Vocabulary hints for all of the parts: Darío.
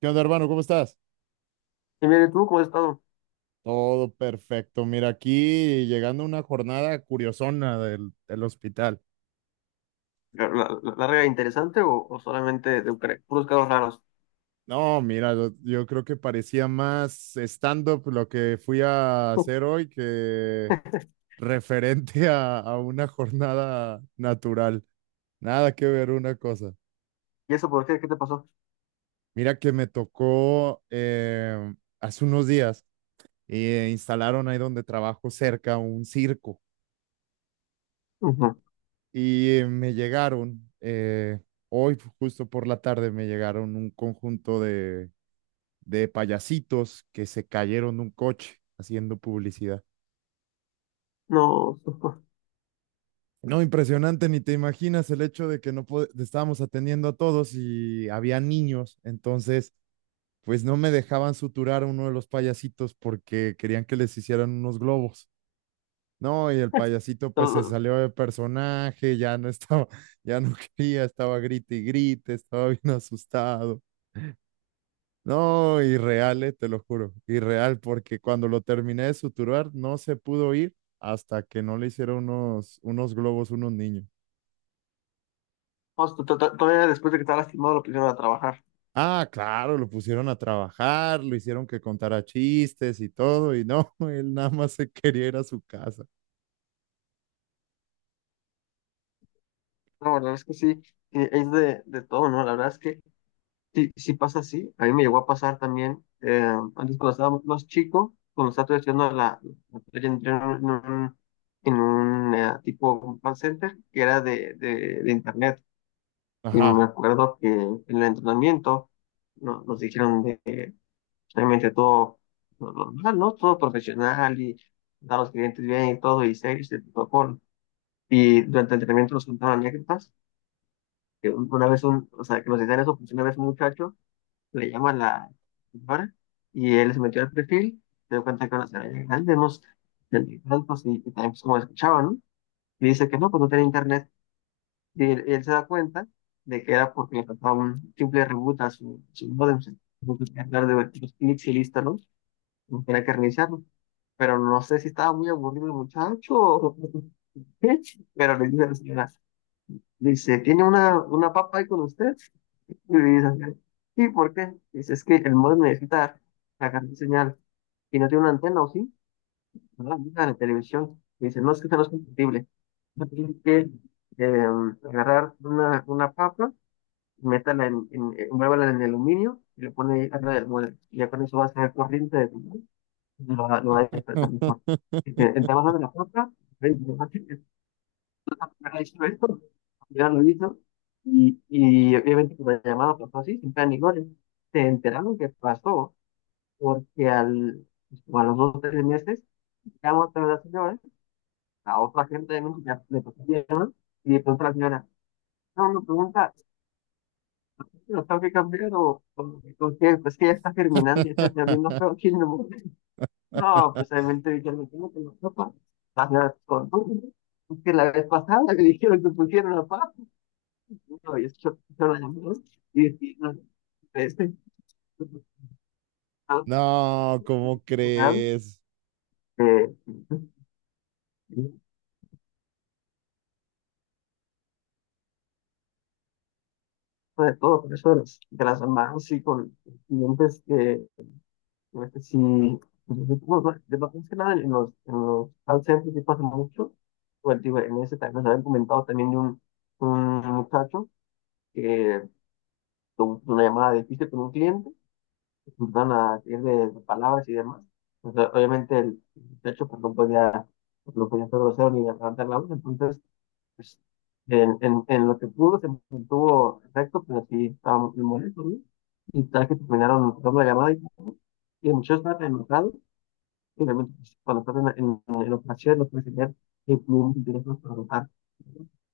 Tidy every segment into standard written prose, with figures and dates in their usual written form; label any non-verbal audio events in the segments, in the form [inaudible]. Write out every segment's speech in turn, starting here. ¿Qué onda, hermano? ¿Cómo estás? Y mire, ¿tú cómo has estado? Todo perfecto. Mira, aquí llegando una jornada curiosona del hospital. ¿La larga e interesante o solamente de Ucrania? Puros casos raros. No, mira, yo creo que parecía más stand-up lo que fui a hacer [laughs] hoy que referente a una jornada natural. Nada que ver una cosa. ¿Y eso por qué? ¿Qué te pasó? Mira que me tocó hace unos días, instalaron ahí donde trabajo cerca un circo. Ujú. Y me llegaron, hoy justo por la tarde me llegaron un conjunto de payasitos que se cayeron de un coche haciendo publicidad. No. No, impresionante, ni te imaginas el hecho de que no pod- estábamos atendiendo a todos y había niños, entonces pues no me dejaban suturar a uno de los payasitos porque querían que les hicieran unos globos. No, y el [laughs] payasito pues Pero se salió de personaje, ya no estaba, [laughs] ya no quería, estaba grite y grite, estaba bien asustado. No, irreal, te lo juro, irreal, porque cuando lo terminé de suturar no se pudo ir hasta que no le hicieron unos globos, unos niños. vamos, todavía después de que estaba lastimado lo pusieron a trabajar. Ah, claro, lo pusieron a trabajar, lo hicieron que contara chistes y todo, y no, [laughs] él nada más se quería ir a su casa. No, la verdad es que sí, es de todo, ¿no? La verdad es que sí, sí pasa así. A mí me llegó a pasar también, antes cuando estaba más chico, cuando estaba todavía estudiando la playa, entré en un, tipo call center que era de internet. Y me Ajá. acuerdo que en el entrenamiento nos dijeron de que realmente todo lo normal, ¿no? Todo profesional y dar a los clientes bien y todo, y serios y protocolo. Y durante el entrenamiento nos contaban anécdotas, que una vez un, o sea, que nos decían eso, porque una vez un muchacho le llama a la señora y él se metió al perfil, se dio cuenta que era una señora ya grande, unos treinta y tantos, y también pues, como escuchaba, ¿no? Y dice que no, pues no tenía internet. Y él se da cuenta de que era porque le faltaba un simple reboot a su módem. Se tuvo que cargar de varios clics y listo, ¿no? No tenía que reiniciarlo. Pero no sé si estaba muy aburrido el muchacho o [laughs] qué. Pero le dice a la señora, dice, ¿tiene una papa ahí con usted? Y le dice, sí, ¿por qué? Dice, es que el modem necesita cargar señal. Y no tiene una antena, ¿o sí? ¿No? En la televisión y dicen, no, es que esto no es compatible. Yo que eh, agarrar una papa, métala envuélvala en el aluminio y le pone ahí arriba del mueble. Y ya con eso va a ser corriente de tu molde y lo va a despertar mejor. Y te [laughs] vas a la papa, ven, te vas a decir, "Ah, hizo esto, ya lo hizo." Y obviamente con la llamada pasó así, sin plan ni goles. Se enteraron que pasó porque como a los 2 o 3 meses, llamó otra vez a la señora a otra gente de México ya le pasó bien, ¿no? Y de pronto la señora, no, me pregunta, ¿sí que lo tengo que cambiar o qué? Pues que ya está germinando y ya está abriendo feo aquí no. No, pues obviamente dijeron, me tengo que la sopa. La señora, con todo, es que la vez pasada le dijeron que pusieron la paz. No, y escuchó la llamada y dije, no, este, ah, No, ¿cómo final, crees? eh, de todo, por eso de de las mamás y con clientes que... sí, pues, bueno, bueno, de más que nada en en los call centers sí pasa mucho. Bueno, digo, en ese también nos habían comentado también de un muchacho que tuvo una llamada difícil con un cliente, que se empezaron a ir de palabras y demás. O sea, obviamente el muchacho pues, no podía ser grosero ni levantar la voz, entonces pues, en lo que pudo se mantuvo recto, pero sí estaba muy molesto, ¿no? Y tal que terminaron cortando la llamada y el muchacho estaba enojado. Y realmente, pues, cuando estás en operaciones, no puedes tener que clientes teléfono para votar.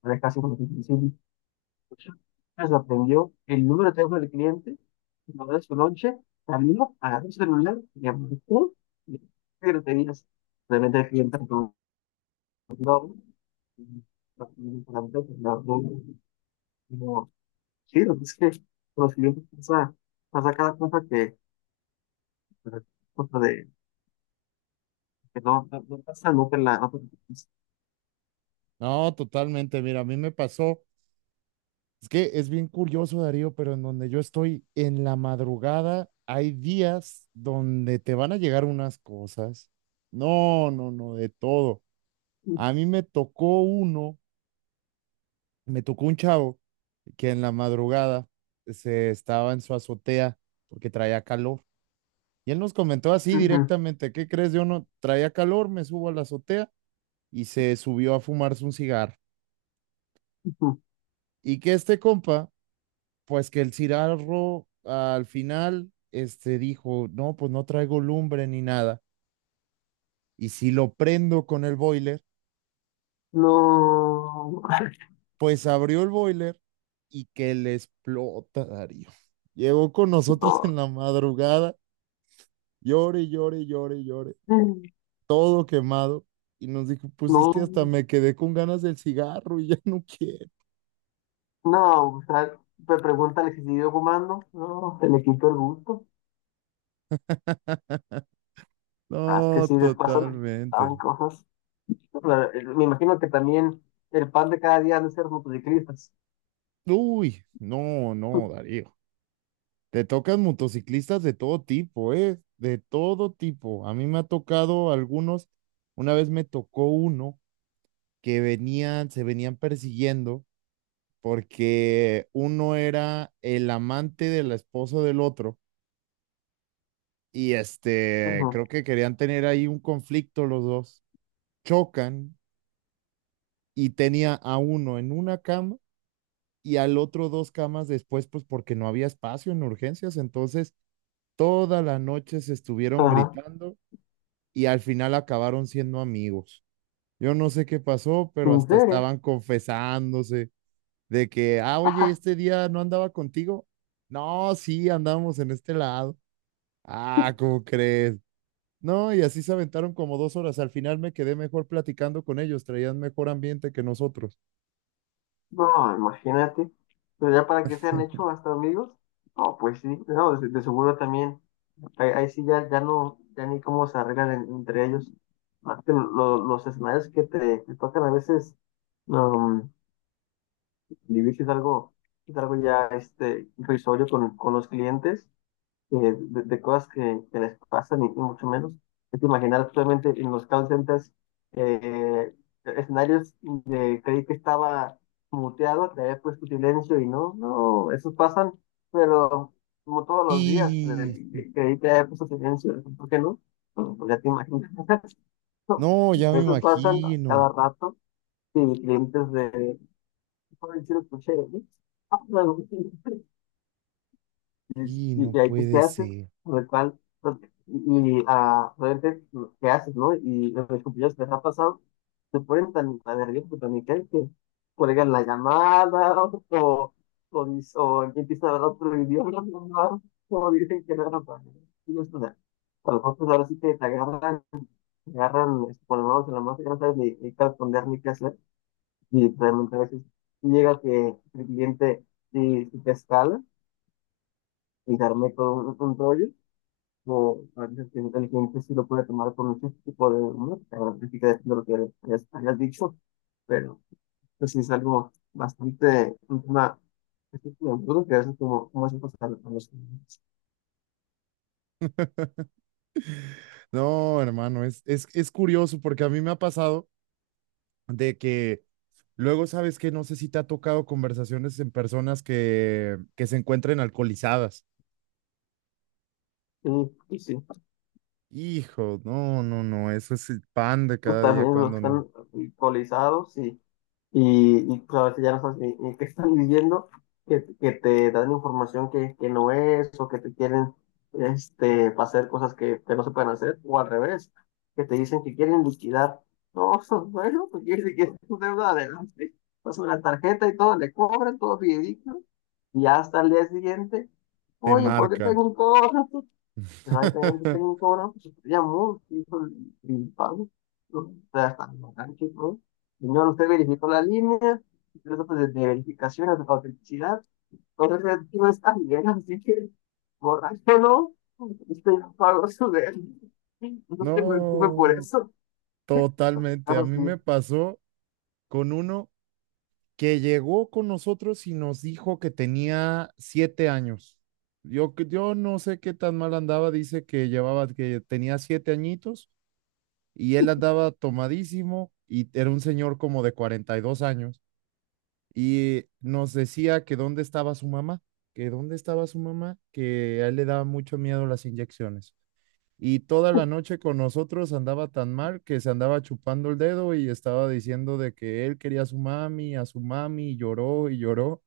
Ahora es casi como que imposible. Se aprendió el número de teléfono del cliente, lo de su lonche, salió, agarró su celular, le marcó, y pero tenías realmente el cliente reconoció, y la empresa, la reunión, como, sí, lo que es que con los clientes pasa cada cosa que, cosa de, que no, no, no pasa nunca en la. No, totalmente. Mira, a mí me pasó. Es que es bien curioso, Darío, pero en donde yo estoy en la madrugada, hay días donde te van a llegar unas cosas. No, no, no, de todo. A mí me tocó uno, me tocó un chavo que en la madrugada se estaba en su azotea porque traía calor. Y él nos comentó así directamente, ¿qué crees? Yo no traía calor, me subo a la azotea y se subió a fumarse un cigarro. Ujú. Y que este compa pues que el Cirarro al final este, dijo, no, pues no traigo lumbre ni nada. Y si lo prendo con el boiler, No, [laughs] pues abrió el boiler y que le explota, Darío. Llegó con nosotros en no, la madrugada, llore, llore, llore, llore, todo quemado. Y nos dijo, pues es que no, hasta me quedé con ganas del cigarro y ya no quiero. no, o sea, me preguntan si siguió fumando, no, se le quitó el gusto, más que No, sí, después totalmente. saben cosas. Pero, me imagino que también el pan de cada día han de ser motociclistas. Uy, no, no, [laughs] Darío. Te tocan motociclistas de todo tipo, ¿eh? De todo tipo. A mí me ha tocado algunos. Una vez me tocó uno que se venían persiguiendo porque uno era el amante de la esposa del otro y este, Ujú. creo que querían tener ahí un conflicto los dos. Chocan y tenía a uno en una cama y al otro dos camas después, pues porque no había espacio en urgencias. Entonces, toda la noche se estuvieron Ajá. gritando y al final acabaron siendo amigos. Yo no sé qué pasó, pero ¿En hasta serio? estaban confesándose de que, ah, oye, Ajá, este día no andaba contigo. No, sí, andamos en este lado. Ah, ¿cómo crees? No, y así se aventaron como 2 horas. Al final me quedé mejor platicando con ellos, traían mejor ambiente que nosotros. no, imagínate, pero ya para que se han hecho hasta amigos, no, pues sí, no, de seguro también. Ahí, ahí sí ya, ya no, ya ni cómo se arreglan entre ellos. Más que los escenarios que te, que tocan a veces, um, vivir es algo, ya irrisorio con los clientes de cosas que les pasan y mucho menos. Es imaginar actualmente en los call centers eh, escenarios de creí que estaba muteado, que había puesto silencio y no, no, esos pasan, pero como todos los días, de Y creí que había puesto silencio, ¿por qué no? Bueno, pues ya te imaginas. [laughs] no, ya me Esos pasan imagino. cada rato y clientes de, "Ay, sí lo escuché, ¿eh?" Ah, bueno. [laughs] Y Y no que ahí pues qué puede haces, ser. sobre cuál, y realmente qué haces, ¿no? Y los compañeros que les ha pasado se ponen tan, tan nerviosos, tan intensos, que cuelgan la llamada [laughs] o, o, o empiezan a hablar otro idioma, [laughs] ¿no? O dicen que no era para ellos. Y esto, o sea, a los otros ahora sí que te agarran, con las manos en la masa, que no sabes ni qué responder ni qué hacer, y realmente a veces llega que el cliente y te escala y te arme con un rollo o a veces que el cliente sí lo puede tomar por muchos tipo de música, música depende de lo que hayas dicho, pero pues sí es algo bastante, un tema bastante duro que a veces como es pasar a los clientes. No, hermano, es curioso porque a mí me ha pasado de que luego sabes que no sé si te ha tocado conversaciones en personas que se encuentren alcoholizadas. Y sí, Hijo, no, no, no, eso es el pan de pues cada día también los que cuando no están alcoholizados y pues, a ya no sabes ni qué están viviendo, que te dan información que no es, o que te quieren hacer cosas que no se pueden hacer, o al revés, que te dicen que quieren liquidar. No, [laughs] bueno, pues quiere decir que es tu deuda adelante, pasan la tarjeta y todo, le cobran, todo fidedigno, y hasta el día siguiente, te oye, ¿por qué marca. tengo un cobro? Exactamente, [laughs] tengo como una filosofía muy principal. ¿No? O sea, hasta el bastante, ¿no? Señor, usted verificó la línea, incluso pues, desde verificaciones de autenticidad. Entonces, no está bien, así que borráchelo. Usted ya pagó su de. No se preocupe por No, eso. totalmente. A Caso mí me sí, pasó con uno que llegó con nosotros y nos dijo que tenía 7 años. Yo, que yo no sé qué tan mal andaba, dice que que tenía 7 añitos y él andaba tomadísimo y era un señor como de 42 años y nos decía que dónde estaba su mamá, que dónde estaba su mamá, que a él le daba mucho miedo las inyecciones. Y toda la noche con nosotros andaba tan mal que se andaba chupando el dedo y estaba diciendo de que él quería a su mami, y lloró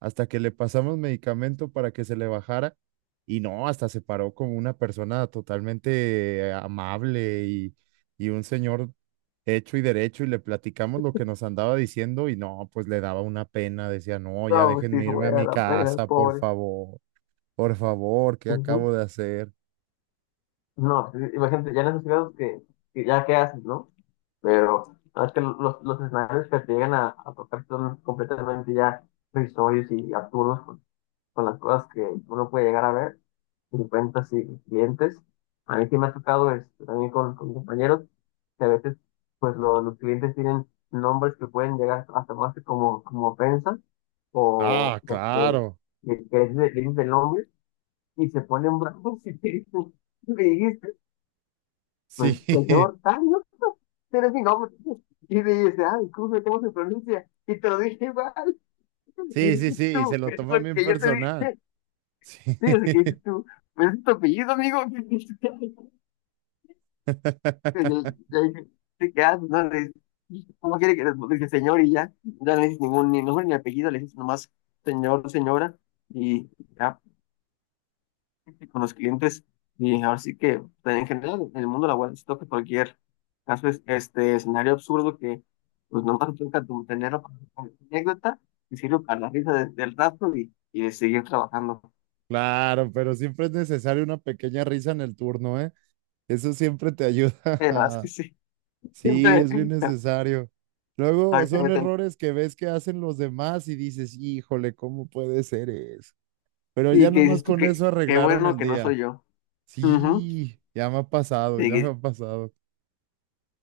hasta que le pasamos medicamento para que se le bajara y no, hasta se paró como una persona totalmente amable y, un señor hecho y derecho y le platicamos lo que nos andaba diciendo y no, pues le daba una pena, decía, no, ya no, pues sí, déjenme se irme voy a a dar mi la pena, el casa, pobre. Por favor, ¿qué Ujú. acabo de hacer? No, sí, imagínate, ya en esos casos que ya qué haces, ¿no? Pero no, es que los escenarios que te llegan a tocar son completamente ya risorios y absurdos con las cosas que uno puede llegar a ver, en cuentas y clientes. A mí sí me ha tocado también con compañeros que a veces pues los clientes tienen nombres que pueden llegar a tomarse como ofensa o, Ah, o que, claro, que, que dices, el nombre y se ponen bravos y [laughs] te dicen, me dijiste sí, pues, [laughs] señor, ay, no, no, pero es mi nombre. Y me dice, ay, ¿cómo se pronuncia? Y te lo dije mal. Y sí, sí, sí, dices y se tú, lo es toma lo bien que yo te personal. dije. Sí. Sí, es lo que dices tú. Pero es tu apellido, amigo. [laughs] Y yo- [laughs] yo dije, te quedas, no le dices, ¿cómo quiere que le dice señor? Y ya, ya no le dices ningún ni nombre ni apellido, le dices nomás señor, señora. Y ya, con los clientes y ahora sí que pues, en general en el mundo laboral siento que cualquier caso es este escenario absurdo que pues nomás te toca tenerlo como anécdota y sirve para la risa del rato y de seguir trabajando. Claro, pero siempre es necesario una pequeña risa en el turno, ¿eh? Eso siempre te La verdad es que ayuda. [laughs] sí, Sí, siempre es bien necesario. Luego son exactamente. errores que ves que hacen los demás y dices, híjole, ¿cómo puede ser eso? Pero Y ya que nada más dices tú con que eso qué arreglaron bueno el que no soy día. yo. Ujú. Sí, ya me ha pasado, Y ya que, me ha sí, pasado.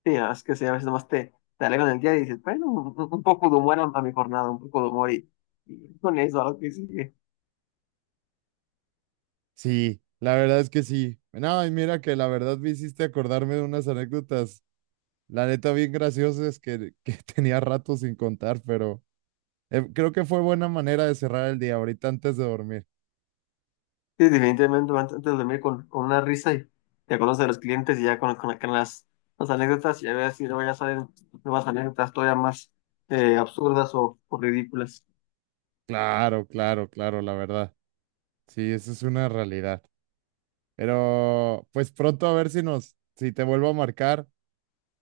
la verdad es que sí, a veces nomás te alegran el día y dices, bueno, un poco de humor a mi jornada, un poco de humor y con eso a lo que sigue. Sí, la verdad es que sí. No, y mira que la verdad me hiciste acordarme de unas anécdotas, la neta bien graciosas que [laughs] tenía rato sin contar, pero... Creo que fue buena manera de cerrar el día ahorita antes de dormir. Sí, definitivamente antes de dormir con una risa y te acuerdas de los clientes y ya con las anécdotas y a ver si luego ya salen nuevas anécdotas todavía más absurdas o ridículas. Claro, claro, claro, la verdad. Sí, eso es una realidad. Pero pues pronto a ver si te vuelvo a marcar,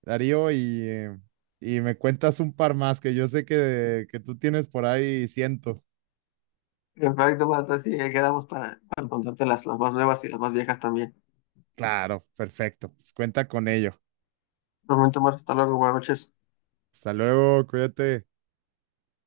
Darío, y me cuentas un par más que yo sé que tú tienes por ahí cientos. Perfecto, bueno, entonces sí, ahí quedamos para contarte las más nuevas y las más viejas también. Claro, perfecto. Pues cuenta con ello. Un momento más, hasta luego, buenas noches. Hasta luego, cuídate.